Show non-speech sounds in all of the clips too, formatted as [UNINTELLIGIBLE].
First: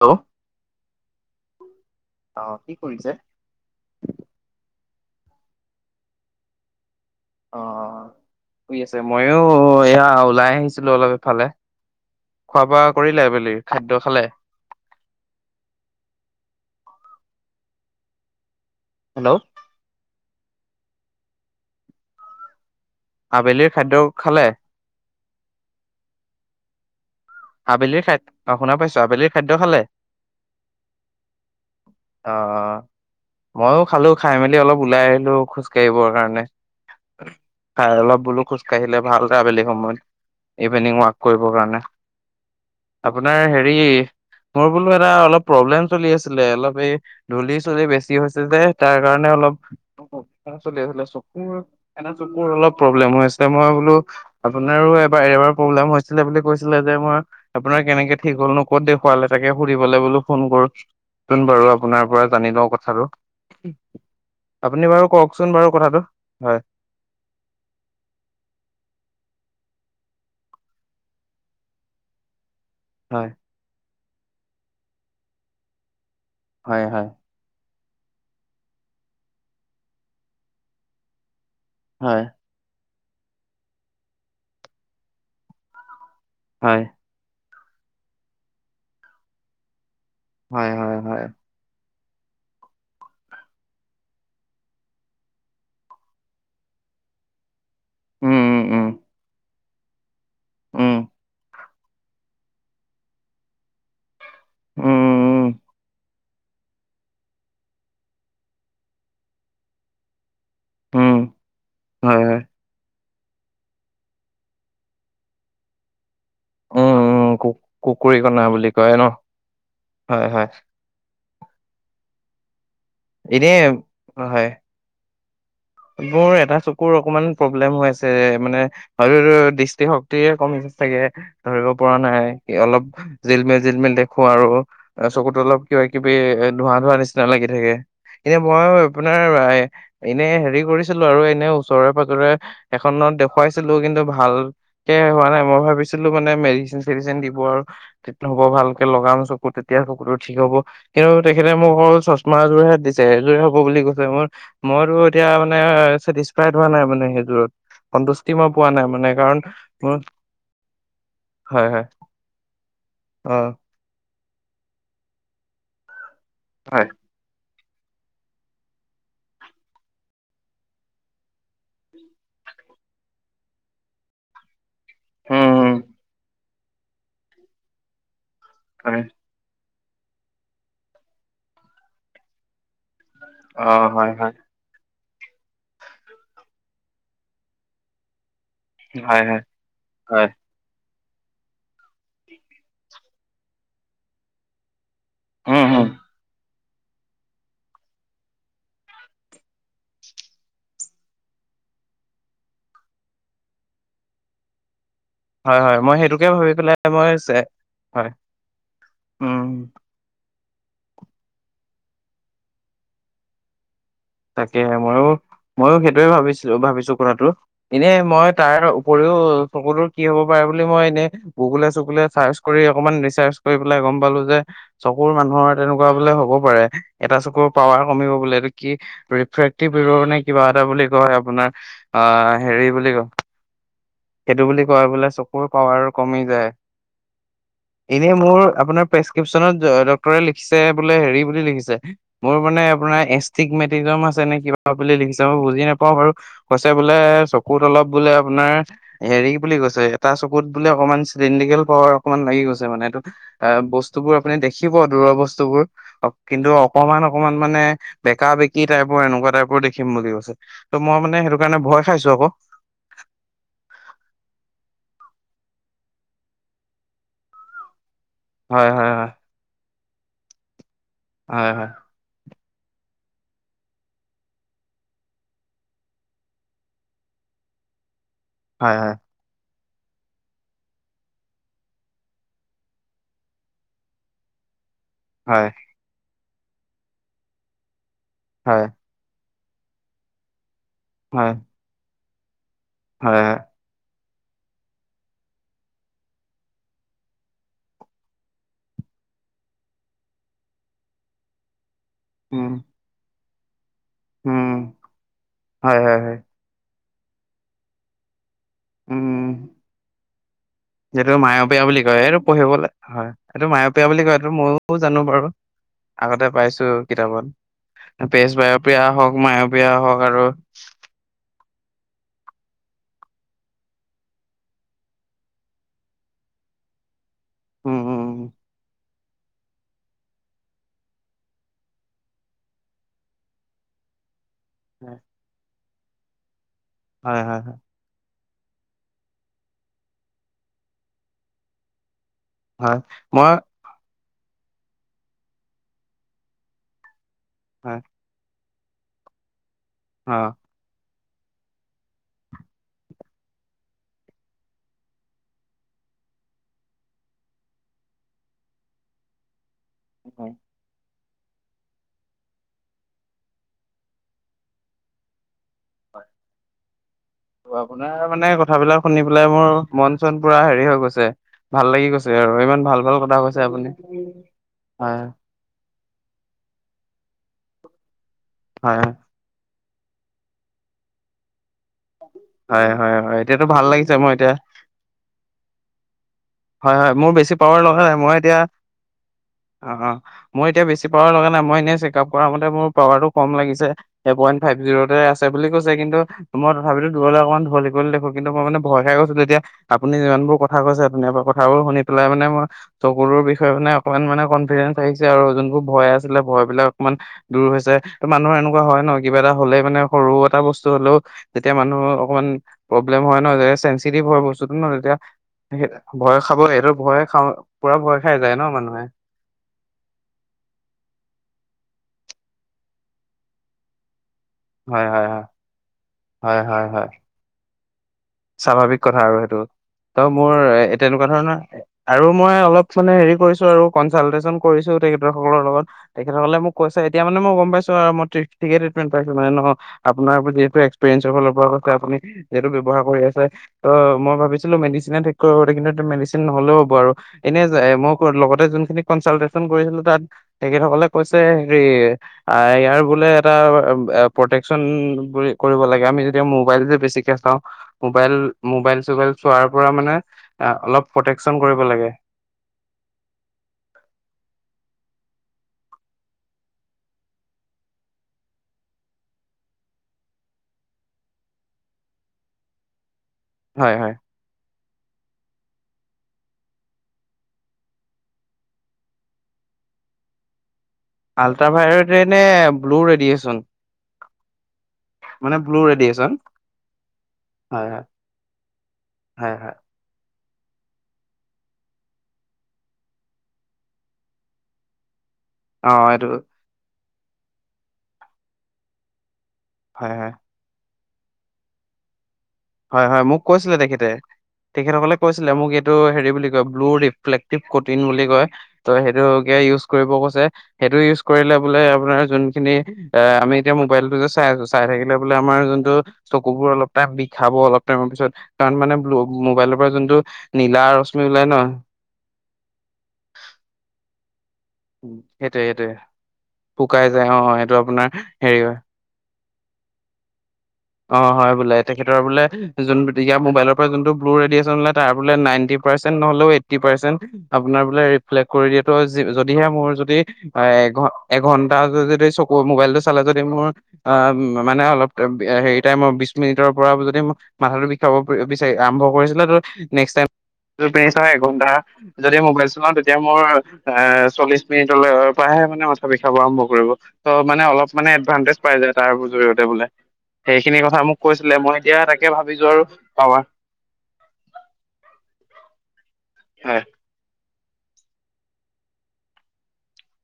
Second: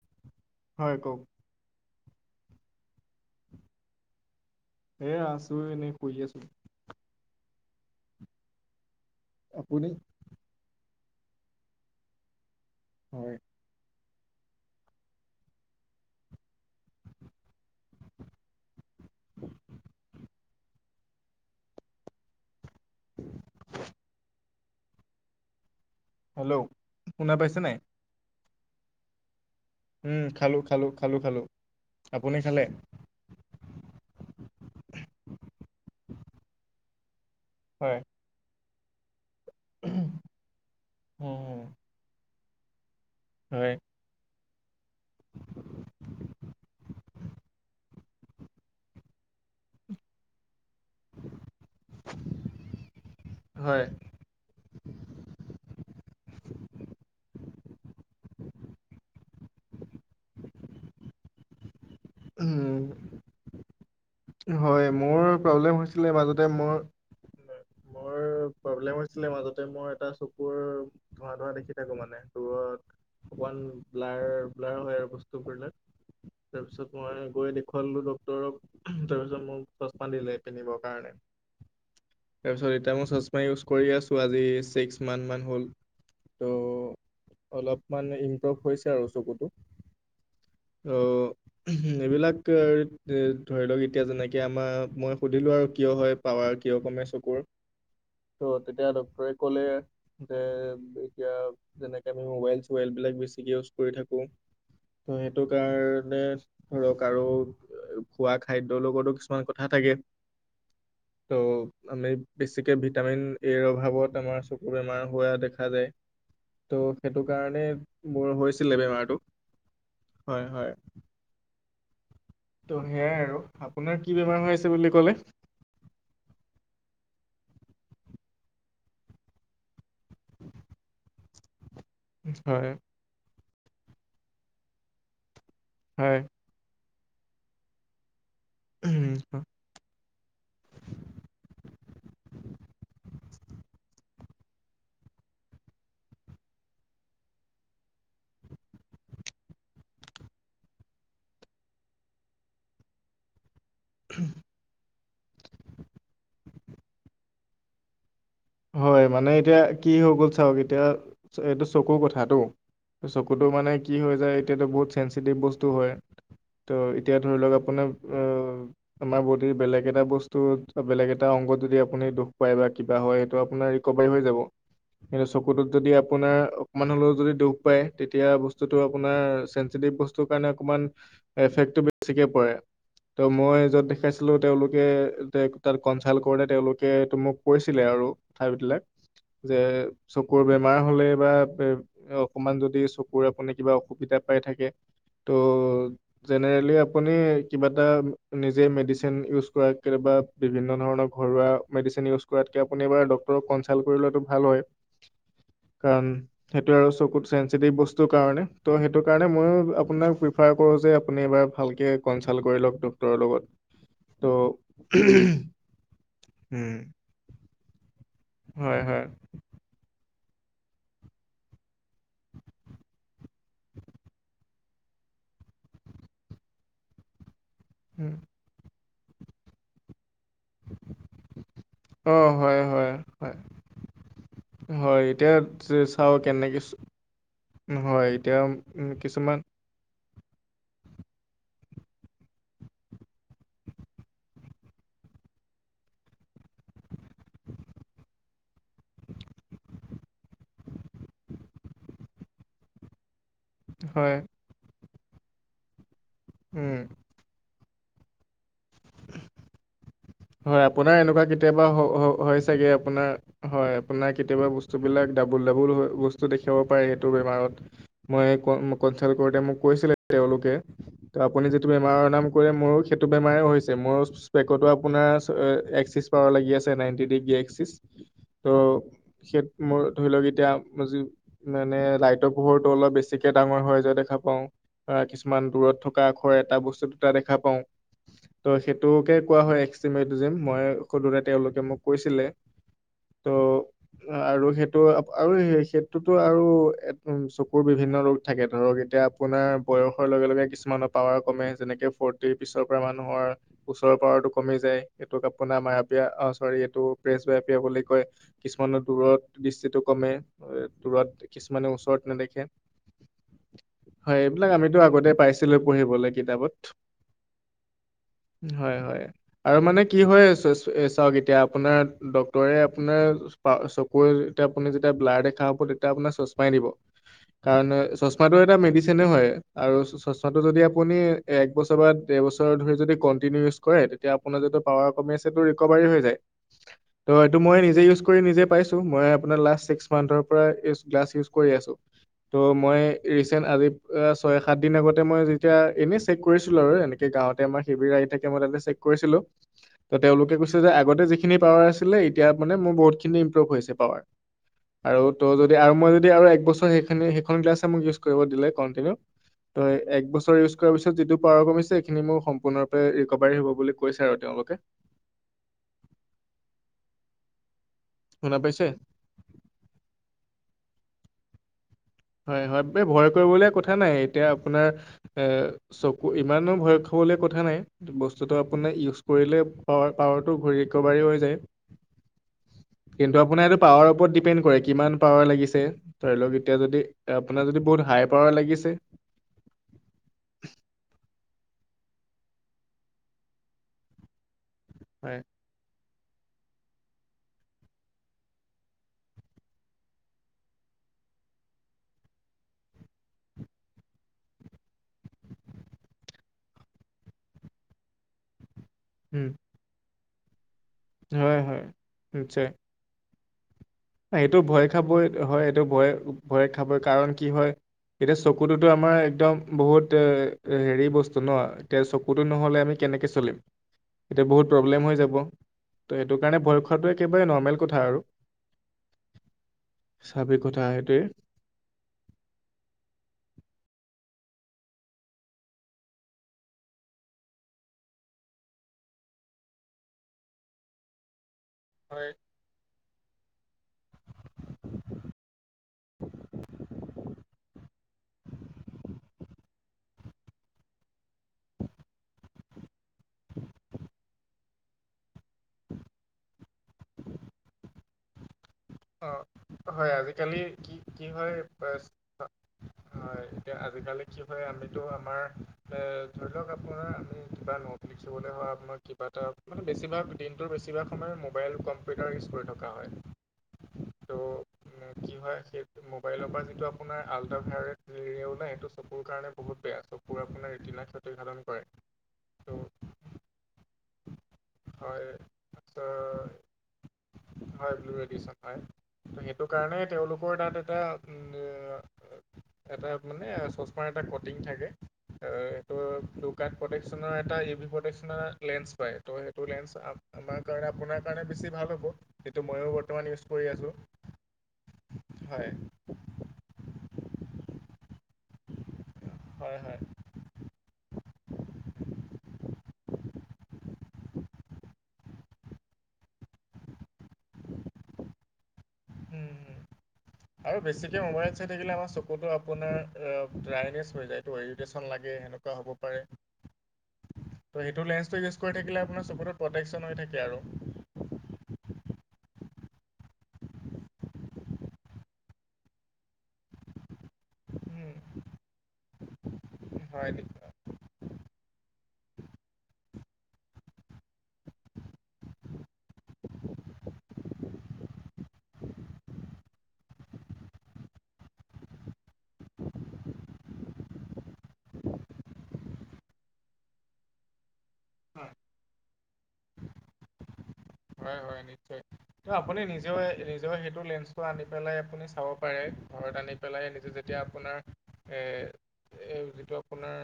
Hello হয় কওক অ', কি কৰিছে? এ আছো, এনেই শুই আছো। অ'-অ'-অ', শুই আছ ময়ো আপুনি এয়া ওলাই আহিছিলো অলপ। ফালে। খোৱা বোৱা কৰিলে, হয় আবেলিৰ খাদ্য খালে? হেল্ল', আবেলিৰ খাদ্য খালে। হেল্ল', শুনা পাইছে নাই আবেলৰি খাদ্ অ' শুনা পাইছোঁ আবেলি খাদ্য খালে উম খালো খালো খালো খালো অ আপুনি খালে ময়ো খালো। খাই মেলি অলপ ওলাই আহিলো খোজ কৰিববৰ কাৰণে, খাই হয় অলপ বোলো খোজ ক আহিলে ভাল। ট্ৰেভেলি সময়ত ইভিনিং ৱাক কৰিবৰ উম কাৰণে। আপোনাৰ হয় হেৰি মোৰ বোলো এটা অলপ প্ৰব্লেম চলি আছিলে, অলপ এই ধূলি চলি বেছি হৈছে যে তাৰ কাৰণে অলপ চলি আ চকুৰ এনে চকুৰ অলপ প্ৰব্লেম হৈ আছে মই হয় বোলো আপোনাৰো এবাৰ এবাৰ প্ৰব্লেম ছিলে বুলি কৈচিল। যে মই আপোনাৰ কেনেকে ঠিক হল নো ক'ত দেখুৱালে তাকে সুধবলৈ বো ফোন কৰো চোন বাৰু। আপোনাৰ পৰা জানি লও উম কথাটো। আপুনি হয় বাৰু মোৰ কওকচোন বাৰু প্ৰব্লেম কথাটো হৈছিলে মাজতে হয় মোৰ মোৰ প্ৰব্লেম হৈছিলে মাজতে মই এটা চকুৰ ধোৱা-ধোৱা দেখি থাকো মানে দূৰত। হয় বন ব্লাৰ-ব্লাৰ হয় আৰু বস্তুবিলাক। হয় তাৰপিছত হয় মই গৈ খলো ডক্টৰক তাৰপিছত মোক চশমা দিলে পিন্ধিবৰ কাৰণে। হয় তাৰপিচত চচমা ইউজ কৰি আছো আজি ছিক্স মাথ মান হ'ল। ত' হয়। অলপমান ইম্প্ৰুভ হৈছে আৰু চকুতো। হয় হয় হয় অ', এইবিলাক ধৰি লওক এতিয়া যেনেকে আমাৰ মই সুধিলো আৰু কিয় হয়, পাৱাৰ কিয় কমে চকুৰ। ত' উম উম তেতিয়া ড্টৰে ক'লে। যে উম এতিয়া। যেনেকে আমি মোবাইল চবাইল বিলাক বেছিকে ইউজ কৰি থাকো। উম। সেইটো উম কাৰণে। ধৰক আৰু খোৱা খাদ্যৰ লগতো কিছুমান কথা থাকে। উম ত' আমি হয় হয় বেছিকে ভিত। ভিটামিন এৰ অভাৱত আমাৰ চকু বেমাৰ হোৱা দেখা যায়। উম, ত' সেইটো উম, কাৰণে কুকুৰী মোৰ কণা বুলি হৈছিলে কয় ন' বেমাৰটো। হয়, হয়। ত' সেয়াই আৰু এনেই আপোনাৰ কি বেমাৰ হয়। হৈ আছে বুলি ক'লে। মোৰ এটা চকুৰ অকমান প্ৰব্লেম হৈ আছে। মানে হয় দৃষ্টিশক্তিে কমিছে চাগে ধৰিক। পৰা নাই হয় অলপ। জিল মেল জিল মেল দেখো আৰু চকুতো অলপ। কিবা কিবি হয় এ ধোৱা ধোৱা নিচিনা। নিচি ন লাগি থাকে। এনে মই আপোনাৰ এনে হেৰি। কৰিছিলো আৰু এনে ওচৰে পাজৰে এখনত দেখুৱাইছিলো কিন্তু ভালকে হোৱা নাই। মই ভাবিছিলো মানে মেডিচিন চেডিচিন দিব আৰু হ'ব ভালকে লগাম চকু তেতিয়া চকুতো ঠিক হ'ব কিন্তু তেখেতে মোক অকল চশমা এযোৰেহে দিছে সযোৰে। হ বুলি কৈছে মোৰ মোৰো। তেতিয়া। ইচফাইড হোৱা নাই মানে সেইটো সনতুস্ত। হয় মানে এতিয়া কি হৈ গ'ল চাওক এতিয়া এইটো হয় হয় চকুৰ কথাতটো অ। চকুতো মানে কি হৈ যায়। এতিয়াাতো বহুত চেঞ্চিটিভ বস্তু হয়। হয় ত' এতিয়া ধৰি লওক আ। আপোনাৰ অ আমাৰ বডিৰ বেলেগ এটা বস্তুত বেলেগ এটা অংগত যদি আপুনি দুখ পায় বা কিবা হয়। ত আপোনাৰ ৰিকভাৰী হৈ যাব। কিন্ত উম চকুতত উম যদি আপোনাৰ। মানুহ লগৰ যদি দুখ পায় তেতিয়া। বস্ত হয় আপোনাৰ। বস্ত কাৰণে অকমান এফেক্টো বেছিকে পৰে। ত' মই অ যত হয় দেখাইছিলো হয় তেওঁলোকে। তাত কনচাল্ট কৰোতে তেওঁলোকে মোক কৈছিলে আৰু। [UNINTELLIGIBLE] বিলাক হয় হয় যে হয় চকুৰ বেমাৰ হলে কিবা এ অকমান যদি চকুৰে আপুনি কিবা অসুবিধা পাই থাকে ত' উম উম। যেনে আপুনি কিবা এটা নিজে মেডিচিন ইউজ কৰে কেতিয়াবা বিভিন্ন ধৰণৰ ঘৰুৱা মেডিচিন ইউজ কৰাতকে আপুনি এবাৰ ডক- ক্তৰক কনচাল্ট কৰি লোৱাটো ভাল হয় হয় হয় মই কাৰণ সেইটোকে ভাবি সেইটো পেলাই আৰু মই চকুত চেনচিটিভ হয় বস্তুৰ কাৰণে ত সেইটো কাৰণে উম। মইয়ো আপোনাক পি ফাৰ কৰো যে আপুনি এবাৰ ভালকে কনচাল্ট কৰি লওক ডক্তৰৰ লগত তাকে হে ত' মইয়ো মইয়ো সেইটোয়ে ভাবিছিলো উম ভাবিছো কথাটো এনে মই তাৰ হয় হয় উপৰিও চকলোত কি হ'ব পাৰে বুলি মই এনেই গুগুলে চুগুললে চাৰ্চ কৰি অকমান ৰিচাৰ্চ কৰি পেলাই গম পালো যে চকুৰ মানুহৰ তেনেকুৱা বোলে হ'ব পাৰে এটা চকুৰ পাৱাৰ কমিব উম। বোলে এইটো কি ৰিফ্ৰে্টিভ ৰ না কিবা এটা বুলি ক আপোনাৰ অঁ হয় হেৰি বুলি হয় ক হয় সেইটো বুলি কয় বোলে হয় এতিয়া চকুৰ পাৱাৰ চাওঁ কমি যায় কেনেকে হয় এনে এতিয়া মোৰ আপোনাৰ উম, কিছুমান প্ৰেচকিপচনত লিখিছে বোলে হেৰি বুলি লিখিছে মোৰ মানে আপোনাৰ এছটিকমেত [UNINTELLIGIBLE] আছে নে কিবা বুলি লিখিছে মই বুজি নাপাওঁ বাৰু কৈছে বোলে চকুত অলপ বোলে আপোনাৰ হেৰি বুলি কৈছে এটা চকুত বোলে অকমান চিলিণ্ডিকেল পাৱাৰ অকনমান লাগি গৈছে মানে এইটো অ বস্তু বোৰ হয় আপুনি দেখিব দূৰৰ বস্তুবোৰ কিন্তু উম অকমান অকমান মানে বেকা বেক- কি টাইপৰ এনেকুৱা টাইপৰ দেখি হয় আপোনাৰ এনেকুৱা ভয় খাইছো কেতিয়াবা আকৌ হয় চাগে আপোনাৰ হয় আপোনাৰ কেতিয়াবা বস্তুবিলাক ডাবুল ডাবুল বস্তু দেখাব পাৰে সেইটো বেমাৰত মই কন হয় মই হয় কনচাল্ট কৰোতে মোক কৈছিলে তেওঁলোকে ত হয় আপুনি হয় যিটো বেমাৰৰ নাম মোৰো সেইটো বেমাৰে হৈছে মোৰ [UNINTELLIGIBLE] আপুনি আপোনাৰ এক্সিছ পাৱাৰ লাগি আছে নাইনটি ডিগ্ৰী এক্সিছ হয় ত' মোৰ ধৰি লওক এতিয়াি মানে লাইটৰ পোহৰটো অলপ বেছিকে ডাঙৰ হৈ যায় দেখা পাওঁ অ কিছুমান হয় হয় দূৰত থকা এটা বস্তুতো দুটা দেখা পাওঁ ত' হয় হয় সেইটোকে কোৱা হয় এক্স- চিমটোজেম মই সধোতে হয় তেওঁলোকে মোক কৈছে ছিলে হয় তো হয় আৰু সেইটো আৰু সেইটোতো আৰু উ চকুৰ বিভিন্ন ৰোগ থাকে ধৰক এতিয়া আপোনাৰ বয়সৰ লগে লগে কিছুমানৰ পাৱাৰ কমে যেনেকে ফৰ্তিৰ উম পিছৰ পৰা মানুহৰ ওচৰ পাৰত উম, কমি যায় এইটোক আপোনাৰ হয়, হয়, বিষয় হয়, অঁ চৰি এইটো প্ৰেচ বিয় বুলি কয় কিছুমানৰ উম। দূৰত দৃষ্টিটো কমে যিটো দূৰত মায়বীয়া কিছুমানে বুলি কয় ওচৰত এইটো নেদেখে পঢ়িবলৈ হয়, এইটো মায়বীয়া বুলি কয় হয় এইটো এইবিলাক ময়ো আমিতো জানো আগতে বাৰু। পাইছিলো পঢ়িবলৈ আগতে পাইছো কিতাপত কিতাপত। পেজ হয়, বায়বীয়া হয়। হওক আৰু মায়বীয়া মানে হওক কি আৰু হয় চাওঃক এতিয়া আপোনাৰ ডক্তৰে আপোনাৰ চকুৰে যেতিয়া আপুনি যেতিয়া ব্লাড দেখা হব তেতিয়া আপোনাৰ চশমাই দিব কাৰণ উম, উম, উম, চশমাটো এটা মেদিচিন আৰু যদি আৰু এক বছৰৰ ডে বছৰ ধৰি কনতিনিয় কৰে তেতিয়া আপোনাৰ যদি পাওৱাৰ কমিছে কভাৰে হৈ যায় ত হয়, এইটো হয়, মই হয়, নিজে ইউজো নিজে পাইছো মই আঁ চিক্স মান্থৰ পৰা গ্লাছ ইউজ কৰি আছো ত' হয় মই মই ৰিচেণ্ট আজি অঁ ছয় সাত দিন আগতে মই যেতিয়া এনেই চেক কৰিছিলো আৰু এনেকে গাঁও তে আমাৰ হয়, সেইবিৰ আহি থাকে ম ত কৰিছিলো ত অ'। তেওঁলোকে কৈছে যে আগতে যি পাৱ আছিলে এতিয়া মান মোৰ বহুতখিনি ইমভলত পাওৱাৰ আৰু তই যদি আৰু মই যদি আৰু সেই খনো সেই খন গিলাছ ছে ইউছ কৰো। তই এক হয়। বছৰ ইউজ কৰাৰ পিছত যিটো পৰা পিছে এইখিনি মোৰ সম্পূৰ্ণৰূপে ৰিকভাৰী হ' ববুলি কৈছে আৰু তেওঁলোকে অঁ আপোনাৰ মানে শুনা পাইছে কথাবিলাক শুনি পেলাই মোৰ মন চোন পুৰা হেৰি হৈ গৈছে ছে হয় হয় ব ভয় কৰিবলে আপুনি। কথা নাই এতিয়া আপোনাৰ হয়, এ চকু ইমানো ভয় খাবলৈ কথা নাই বচতো য'টো আপুনি হয়, ইউজ কৰিলে পাৱাৰ পাৱাৰটো ঘূৰি এক একোবাৰি হৈ যায় হয়, হয়, কিন্তু হয়, আপোনাৰ এতিয়াতো এইটো ভাল পাৱাৰ লাগিছে ওপৰত মোৰ এতিয়া ডিপেণ্ড কৰে কিমান পাৱাৰ লাগিছে ধাই লওক এতিয়া হয়, যদি হয়, মোৰ বেছি আপোনাৰ যদি পাৱাৰ লগা বহুত নাই হাই মই পাৱাৰ এতিয়া লাগিছে অ অ মোৰ এতিয়া বেছি পাৱাৰ লগা নাই মই এনেই চেকাপ কৰা মতে পাওৱাৰতু কম লাগিছে ফাইভ জিৰতে হয় আছে বুলি কৈছে কিন্তু মই তথাপিতো দবলে অকণমান ঢল শিক কৰি দেখো কিন্তু মই মানে ভয় খাই গলো তেতিয়া আপুনি যিবোৰ কৈছে ধন্যবাদ কথাবোৰ শুনি পেলাই মানে ম চকুলৰ বিষয়ে মানে অকনমান মানে কনফিডেন্ঞ্চ আহিছে আৰু যোনবোৰ ভয় আছিলে ভয় বিলাক অকমান দূৰ হৈছে ত মানুহৰ এনেকুৱা ক হয় ন কিবা উম, এটা হলেই মানে সৰু এটা বস্তু হয় তিয়া হয় মানুহ অকণমান নিশ্চয় প্ৰব্লেম হয় নহয় [UNINTELLIGIBLE] না, পোৱা এইটো বস্তুতটো ন ভয় তেতিয়া খাবই হয় এইটো স ভয় ভয় খাব কাৰণ কি হয়, ভয় খাই এতিয়া যায় ন চকুতোতো মানুহে আমাৰ একদম বহুত এ হেৰি বস্তু ন এতিয়া চকুতো নহ'লে আমি কেনেকে চলিম এতিয়া বহুত হয় প্ৰব্লেম হৈ হয় যাব হয় ত' সেইটো হয় কাৰণে ভয় হয় হয় খোৱাটো একেবাৰে নৰ্মেল কথা আৰু স্বাভাৱিক কথা আৰু সেইটো ত মোৰ স্বাভাৱিক কথা সেইটোৱে তেনেকুৱা ধৰণৰ আৰু মই অলপ মানে হেৰি কৰিছো আৰু [UNINTELLIGIBLE] তেখেতসকলৰ লগত তেখেতসকলে মোক কৈছে এতিয়া মানে মই গম পাইছো আৰু মই ঠিকেটিকমেণ্ট পাইছো মানে ন আপোনাৰ যহু এক্সপৰিয়েঞ্চ ফালৰ পৰা আপুনি হয় সেইটো [UNINTELLIGIBLE] মই ভাবিছিলো মেডিচিনে ঠিক কৰিব কিন্তু মেডিচিন নহলেও হ'ব আৰু এনে মই লগতে যোনখিনি কনচালটেচন কৰিছিলো তাত তেখেতসকলে কৈছে হেৰি ইয়াৰ বোলে এটা প্ৰটেকচন বুলি লাগে আমি যতিয়া মোৱাইল যে বেছিকে চাওঁ মোবাইল মোবাইল অ চোবাইল চোৱাৰ পৰা হয় মানে আজিকালি আহ কি অলপ কি হয় প্ৰটেকচন কৰিব লাগে হয় এতিয়া আজিকালি কি হয় আমি ত আমাৰ ধৰি লওক আপোনাৰ আমি কিবা নটফ্লিকসলৈ হ আাৰ কিবা এটা মানে বেছিভাগ দিনটোৰ বেছিভাগ সময় মোবাইল কম্পিউটাৰ ইউজ কৰি থকা হয় হয় হয় ত' কি হয় সেই মোবাইলৰ পৰা যিটো আপোনাৰ আল্ট্ৰা ভায়টৰিওলাই সেইটো চকুৰ কাৰণে বহুত বেয়া চকুৰ আপোনাৰ ৰেটিনা ক্ষতিসাধন কৰে আল্ট্ৰাভায়লেটে নে ত' ব্লু ৰেডিয়েচন [UNINTELLIGIBLE] মানে ব্লু তাত ৰেডিয়েচন হয় হয় হয় হয় এটা উ এটা মানে চশমাৰ এটা কটিং থাকে। অ এইটো দোকান পতে এটা প্ৰ লেন্ঞ্চ পায় ত' ল হয় হয় আমাৰ কাৰণে আপোনাক কাৰণ বেছি ভাল হ'ব। যিটো ময়ো হয় বৰ্তমান হয় মোক ইউজ কৰি কৈছিলে আছোঁ তেখেতে তেখেতসকলে কৈছিলে মোক হয় এইটো হেৰি বুলি কয় ব্লো ৰিফ্লেক্তিব কটিন বুলি কয় ত সেইটো হয় ইউজ হয় কৰিব কৈছে সেইটো ইউজ কৰিলে বোলে আপোনাৰ যোনখিনি আমি এতিয়া মৱাইলটো যে চাই আছো চাই থাকিলে বোলে আমাৰ যোনটো চকু বোৰ অলপ খাব অলপ টাইমৰ পিছত কাৰণ মানে। ব্লু মোবাইলৰ পৰা যোনটো উমম নীলা আৰু বেছিকে ৰশ্মি ওলাই মোবাইল ন চাই থাকিলে আমাৰ চকুতো আপোনাৰ ড্ৰাইনেচ হৈ যায় ইৰিটেচন লাগে সেইটোৱে সেনেকুৱা সেইটোৱে হ'ব পাৰে শুকাই যায় অ ত' আপোনাৰ সেইটো লেন্সটো হেৰি ইউজ হয় কৰি থাকিলে আপোনাৰ চবতত প্ৰটেকশ্যন হৈ থাকে আৰু অ হয় বোলে তেখেতৰ বোলে যোনয়াৰ মোবাইলৰ পৰা যোনটো ব্লু ৰেডিয়েচনলে তাৰ বোলে নাইনটি পাৰ্চেন্ট নহলেও এইটি পাৰ্চেণ্ট আপোনাৰ বোলে হয় ৰিফ্লেক্ট কৰি দিয়াটোো যদিহে মোৰ যদি হয় নেকি? এ ঘ এঘন্টা যদি চকু মোবাইলটো চালে যদি মোৰ অ মানে অলপ হেৰি টাইমৰ বি মিনিটৰ পৰা যদি ম মাথাটো বিষাব বিচাৰি আৰম্ভ কৰিছিলে ত নেক্স াই এঘন্টা যদি মোবাইল চলাওঁ তেতিয়া মোৰ এ চল্লিশ মিনিটৰ পৰাহে মানে মাথা বিষাব আৰম্ভ কৰিব ত' মানে অলপ মানে এডভানটেজ পাই যায় তাৰ জৰিয়তে বোলে। সেই হয় হয় নি্চয় আপু আৰু নি পাবা সেই হয় ঘৰত আনি হয় পেলাই আনিছো যেতিয়া আপোনাৰ এই যিটো আপোনাৰ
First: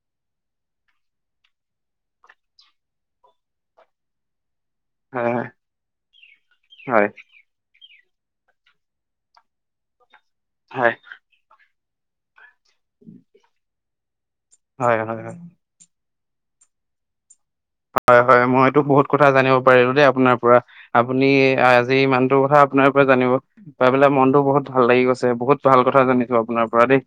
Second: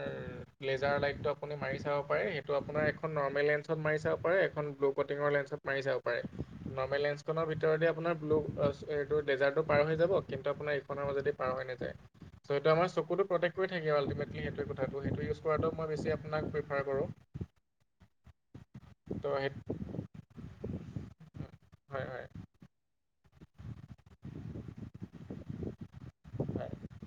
লেজাৰ লাইটটো আপুনি মাৰি চাব পাৰে সেইটো আপোনাৰ এখন নৰ্মেল লেঞ্চত মাৰি চাব পাৰে এখন। ল'টিৰ হয় লেঞ্চত ভ আপোনাৰ হয় ব্ল এইটো ডেজাৰ্টটো পাৰ হৈ যাব কিন্তু আপোনাৰ হয় ইখনৰ মাজেদি পাৰ হয় নাযায় চ' সেইটো আমাৰ চকুটো প্ৰত্যেক থাকোল। সেইটে হয় কথাটো হয় হয় সেইটো ইউজ কৰাটো মই বেছি আপোনাক প্ৰিফাৰ কৰোঁ। হয় হয় মইতো বহুত কথা ত' সেই জানিব পাৰিলো দেই আপোনাৰ পৰা আপুনি আজি হয় হয় ইমানটোৰ কথা আপোনাৰ পৰা জানিব পাই পেলাই মনতো বহুত ভাল লাগি গৈছে বহুত ভাল কথা জানিছো আপোনাৰ হয় পৰা দেই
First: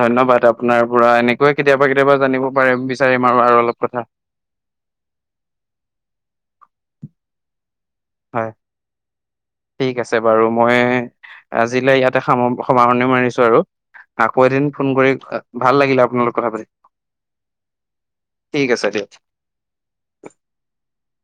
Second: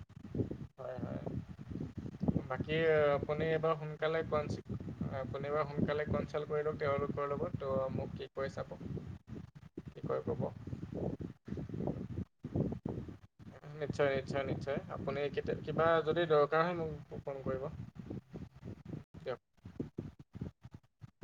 ধন্যবাদ আপোনাৰ হয় পৰা হয়। এনেকুৱয়ে কেতিয়াবা কেতিয়াবা জানিব পাৰে বাকী বিচাৰিম আৰু আপুনি আৰু এইবাৰ অলপ কথা সোনকালে কোৱাচ কপবা সোনকালে কনচাল্ট কৰি লওক তেওঁলোকৰ লগত। ত' মোক কি হয় কৰি চাব। ঠিক কি আছে কয় ক'ব বাৰু মই আজিলে ইয়াতে স সামৰণি মাৰিছে নিশ্চয় নিশ্চয় নিশ্চয় আপুনিতিয়া ভাল কিবা লাগিলে যদি আপোনালোক কথা পাতি দৰকাৰ হয় মোক ফোন কৰিব ঠিক আছে দিয় দিয়ক [INAUDIBLE]